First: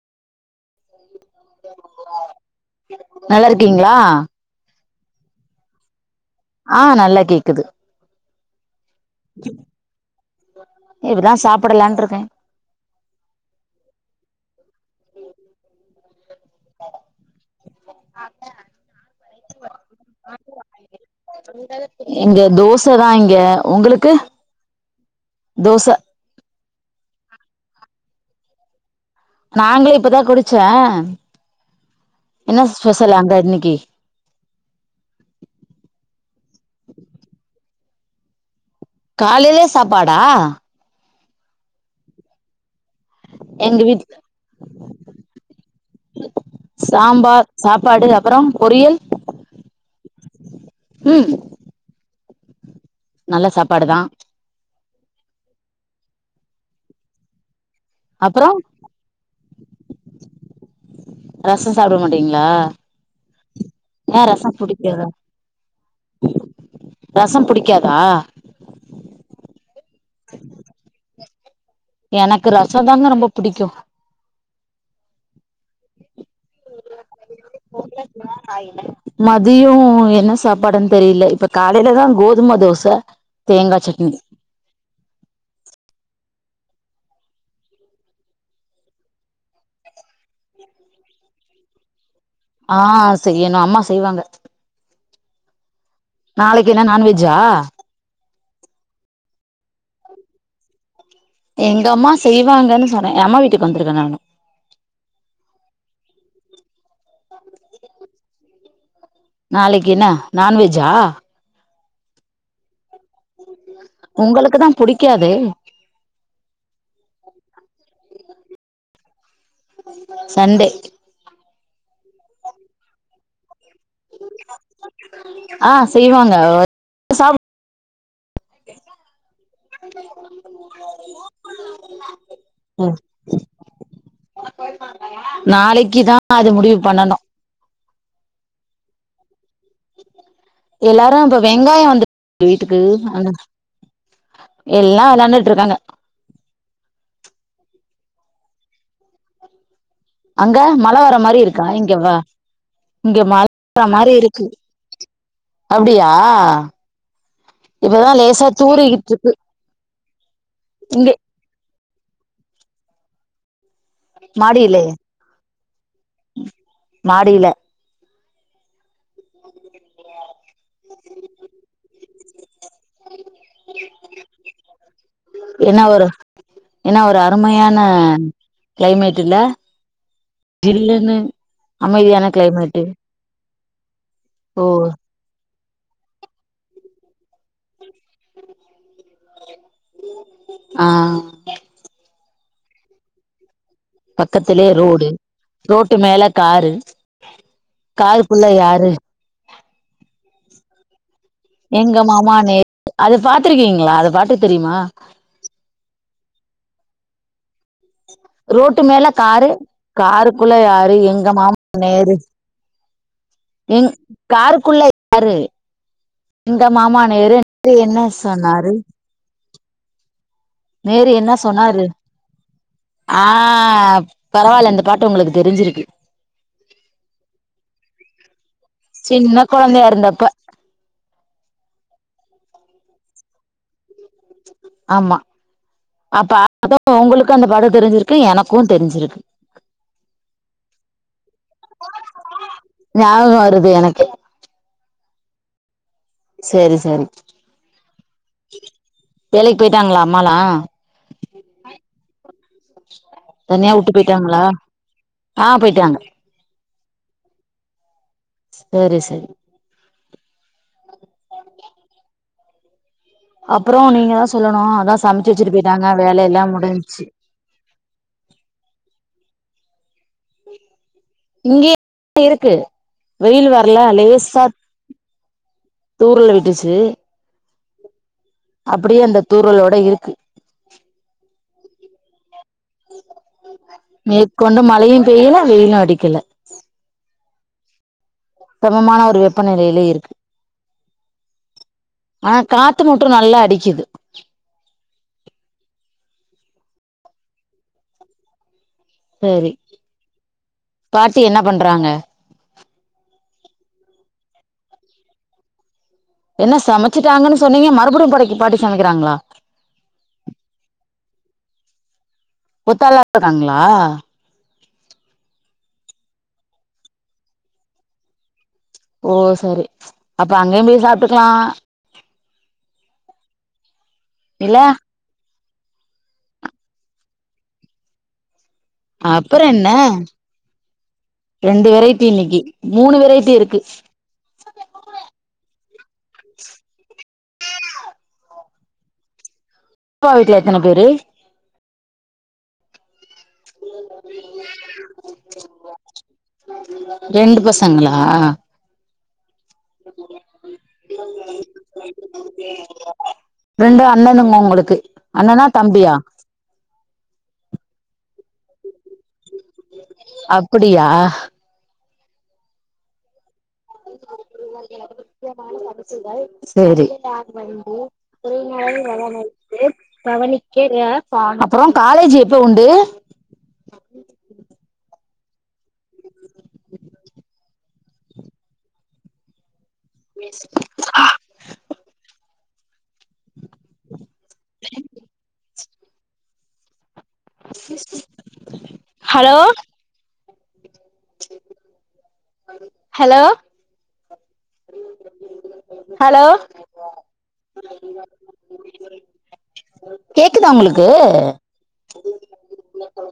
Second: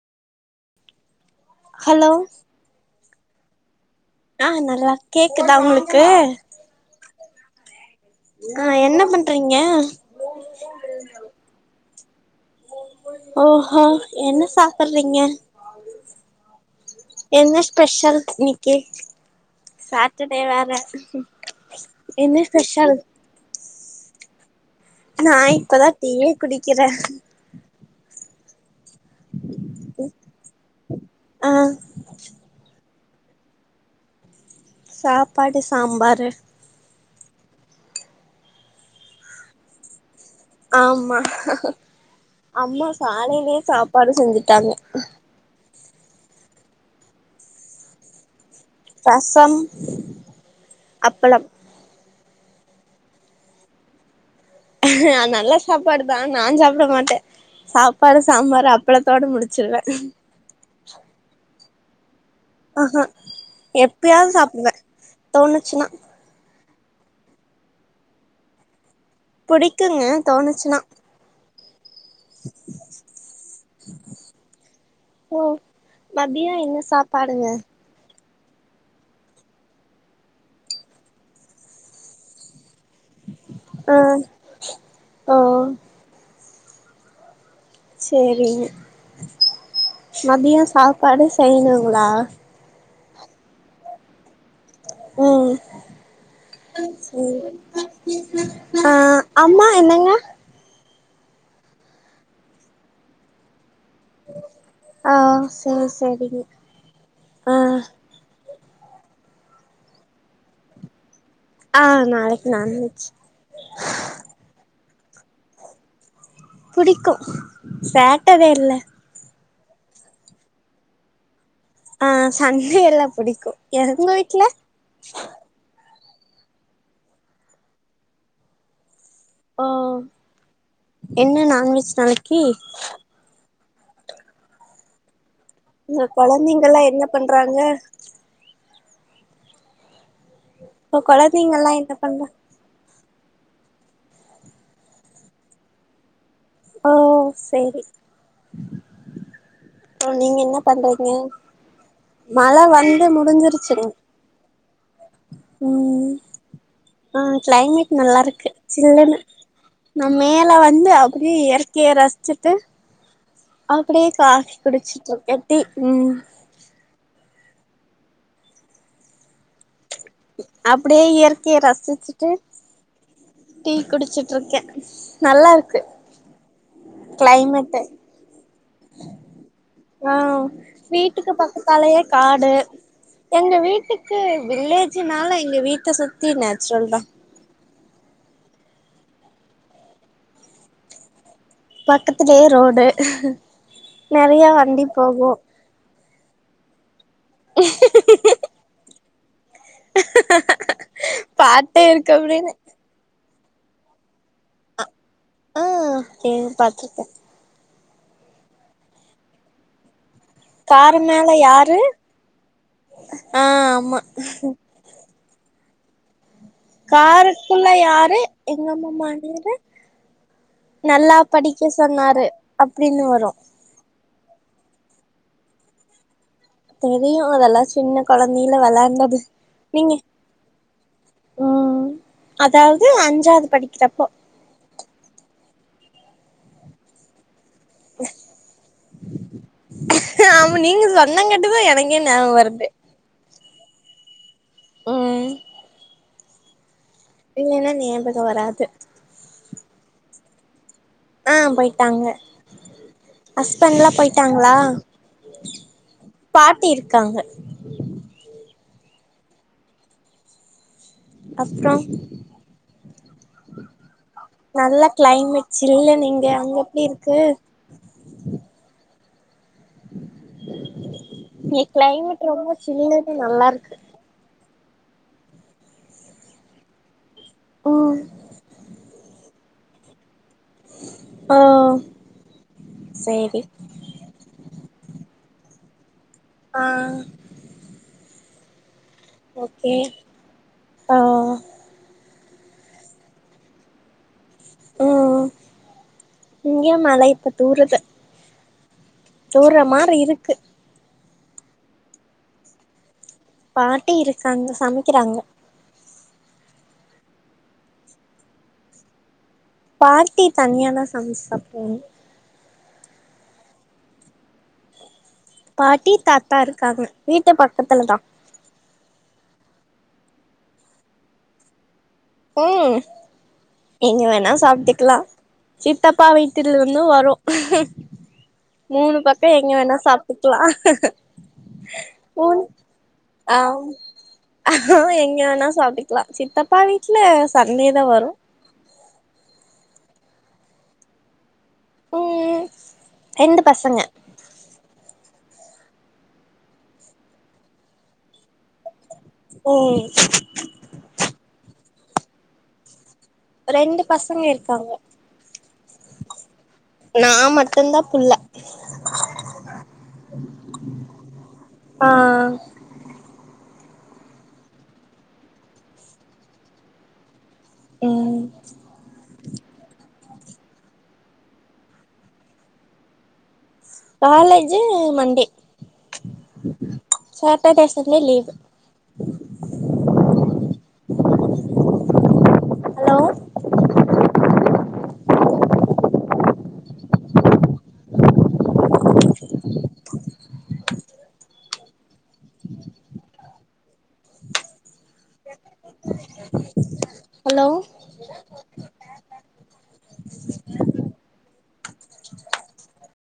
Hello நல்லா இருக்கீங்ளா ஆ நல்லா கேக்குதா உங்களுக்கு ஆ நல்ல கேக்குது. கா என்ன பண் இப்பதா சாப்டலான்ட்ருக்கே. ஓஹோ என்ன சாப்பறீங்க. என்ன ஸ்பெஷல் இன்னிக்கி. சாட்டர்டே வேற என்ன ஸ்பெஷல். எ உங்குளுக்கு நா இப்பதா டீயே குடிக்கிற. நாங்ளு இப்பதா குடிச்ச ஆ என்ன ஸ்பெஷல் அங்க இன்னிக்கி. சாப்பாடு சாம்பாரு. காலையிலே சாப்பாடா. ஆமா அம்மா காலையிலியே எங்க வீட் சாப்பாடு செஞ்சிட்டாங்க. சாம்பார் சாப்பாடு அப்றோ. ரசம் ம் அப்பளம். நல்ல சாப்பாடு தா. நல்ல சாப்பாடு தா நா சாப்ட மாட்ட சா ப்பாடு அப்புறோ சாம்பாரு அப்பளத்தோட முடிச்சிருவ. ரசோ சாப்ட மாட் டிங்ளா ஆஹா ஏ எப்பயாவது ரச சாப்டுவே புடிக்காத. தோணுச்சுன்னா ரசம் புடிக்காதா. புடிக்குங்க தோனுச்னா. எனக்கு ரச தாங்க ரொம்ப புடிக்கு. ஓ மதியோ என்ன சாப்பாடுங்க. ஃபோர் பிளஸ் மேல ஆயிலு மதியோ என்ன சாப்பாடுன் தெரியில இப்ப காலையிலதா கோதும தோச. தேங்கா அ சட்னி ஒ சேரிங்க மதியோ சாப்பாடு செய்னுங்ளா. ஆ செய்யனு அம்மா செய்வாங்க. ம் நாளைக்கு என்ன நான்வெஜ்ஜா ம் ஆ அம்மா என்னங்க எங்க அம்மா செய்வாங்கனு சொன்ன ஏ அம்மா வீட்டுக்கு வந்துருக்க நானு ஆ சேர் சேரிங்க அ. நாளைக்கு என்ன நான்வெஜ்ஜா ஆ நாளைக்கு நான்வெஜ் உங்களுக்கு தா புடிக்காதே புடிக்கு சாட்டடே இல்ல சண்டே அ சண்டே இல்லா புடிக்கு எ உங்க வீட் ஆ செய்வாங்கா சாப் ஓ என்ன நான்வெஜ் நாளைக்கி ம் நாளைக்கு தா அது முடிவு பண்ணணு. ப்றாங்க உங்க எல்லாரு அப்ப கொழந்தைங்கல்லா வெங்காய என்ன வந்து பண்றா வீட் டுக்கு எல்லா வெளயாண்டுட்ருக்காங்க. ஓ சேரி. சோ நீங்க என்ன அங்க மழ பண்றீங்க வர மாரி இருக்கா இங்க வ மழ வந்து இங்க மழ வர முடிஞ்சிருச்சுங் மாரி இருக்கு அப்டியா ம் ஆ கிளைமேட் இப்பதா லேசா நல்லாருக்கு தூறிக்கிட்டு சில்லுனு இருக்கு நா மேல வந்து இங்க அப்டியே இயற்கைய ரசிச்சிட்டு - அப்டியே காஃபி மாடியிலே குடிச்சிட்ருக்கே டீ ம் மாடியில அப்டியே இயற்கைய ரசிச்சிட்டு டீ குடிச்சுட்டுருக்கே நல்லாருக்கு ஒரு என்ன ஒரு அருமையான கிளைமேட்டு இல்ல அ ஜில்லுன்னு வீட்டுக்கு பக்கத்தாலயே அமைதியான காடு கிளைமேட்டு எங்க வீட்டுக்கு ஓ வில்லேஜ்னால எங்க வீட்ட சுத்தி நேச்சுரல் தா அ பக்கத்திலேயே ரோடு நெறைய பக்கத்திலே வண்டி ரோடு போகொ ரோட்டு மேல காரு காரு குள்ள யாரு பாட்டே எங்க இருக்கு மாமா அப்டின்னு நே அது பாத்துருக்கீங்களா அது பாட்டு தெரியுமா அ சே பாத்துருக்கே ரோட்டு மேல காரு காருக்குள்ள யாரு காரு மேல எங்க மாமா யாரு நேரு ஆ எங் ஆமா காருக்குள்ள யாரு எங்க மாமா நேரு காருக்குள்ள நேரு என்ன யாரு எங்க சொன்னாரு மாமா நேரு நேரு நல்லா என்ன படிக்க சொன்னாரு அப்டின்னு வரு ஆ பரவால்ல இந்த பாட்டு உங்களுக்கு தெரிஞ்சிருக்கு தெரியு அதெல்லா சின்ன கொழந்தில வெளாண்டது சின்ன கொழந்தையா நீங்க இருந்தப்ப ம் அதாவது அஞ்சாவது படிக்கிறப்போ ஆமா அப்பா ஆதோ உங்களுக்கு அந்த பட தெரிஞ்சிருக்கு எனக்கு தெரிஞ்சிருக்கு ஆமா நீங்க சொன்னங்கட்டுதா எனக்கே ஞாபகோ வருது ஞாபகோ வருது எனக்கு ம் சேரி சேரி இல்லன்னா ஞாபக வராது வேலைக்கு போயிட்டாங்களா அம்மாலா அ போயிட்டாங்க தனியா ஹஸ்பண்ட்லா வுட்டு போயிட்டாங்களா ஆ போயிட்டாங்க பாட்டி இருக்காங்க சேரி செரி அப்றோ அப்புறோ நீங்க தா சொல்லணு நல்ல அதா சமைச்சு வச்சுட்டு கிளைமேட் போயிட்டாங்க சில்லுனு இங்க வேலையெல்லா அங்க எப்டி முடிஞ்ச்சு இருக்கு இங்க இங்கேயே கிளைமேட் ரொம்ப இருக்கு சில்லுனு நல்லா வெயில் இருக்கு வரல லேசா தூறல்ல விட்டுச்சு ம் அப்டியே அந்த தூறலோட இருக்கு ஆ சேரி மேற்கொண்டு மழயு பெய்யல வெயிலு அடிக்கல ஆ சமமான ஒரு ஓகே வெப்பநிலைல இருக்கு ஆ அ காத்து மட்டு நல்லா அடிக்கிது ம் இங்க மழ இப்ப தூறுது சேரி தூர்ற மாரி இருக்கு பாட்டி என்ன பண்றாங்க பாட்டி இருக்காங்க சமைக்கிறாங்க என்ன சமச்சிட்டாங்கனு சொன்னீங்க மறுபடியு படைக்கு பாட்டி சமைக்கிறாங்களா பாட்டி தனியா தா சமச்சு சாப்டுவாங்க ஒத்தாலா இருக்காங்ளா பாட்டி தாத்தா இருக்காங்க வீட்டு பக்கத்துல தான் ஓ செரி அப்ப அங்கயு போய் சாப்ட்டுக்கலா ம் எங்க வேணா இல்ல சாப்ட்டுக்கலா சித்தப்பா வீட்டுல இருந்து வரு மூணு பக்கம் அப்புறம் எங்க என்ன வேணா சாப்ட்டுக்கலா ரெண்டு வெரைட்டி இன்னைக்கு மூணு மூணு வெரைட்டி இருக்கு ஆம் எங்க வேணா சாப்ட்டுக்கலா சித்தப்பா வீட்ல சண்டே தா வரு சித்தப்பா வீட்ல எத்தன பேரு ம் ரெண்டு பசங்க ரெண்டு பசங்களா ம் ரெண்டு பசங்க அண்ணனுங்களா இருக்காங்க உங்ளுக்கு அண்ணனா தம்பியா நா மட்டும் தா புள்ள அப்படியா ஆ செரி ம் வந்து [unintelligible] அப்றோ காலேஜ் எப்போ உண்டு college Monday Saturday Sunday leave [unintelligible] hello [unintelligible] hello hello hello hello கேக்குதா உங்களுக்கு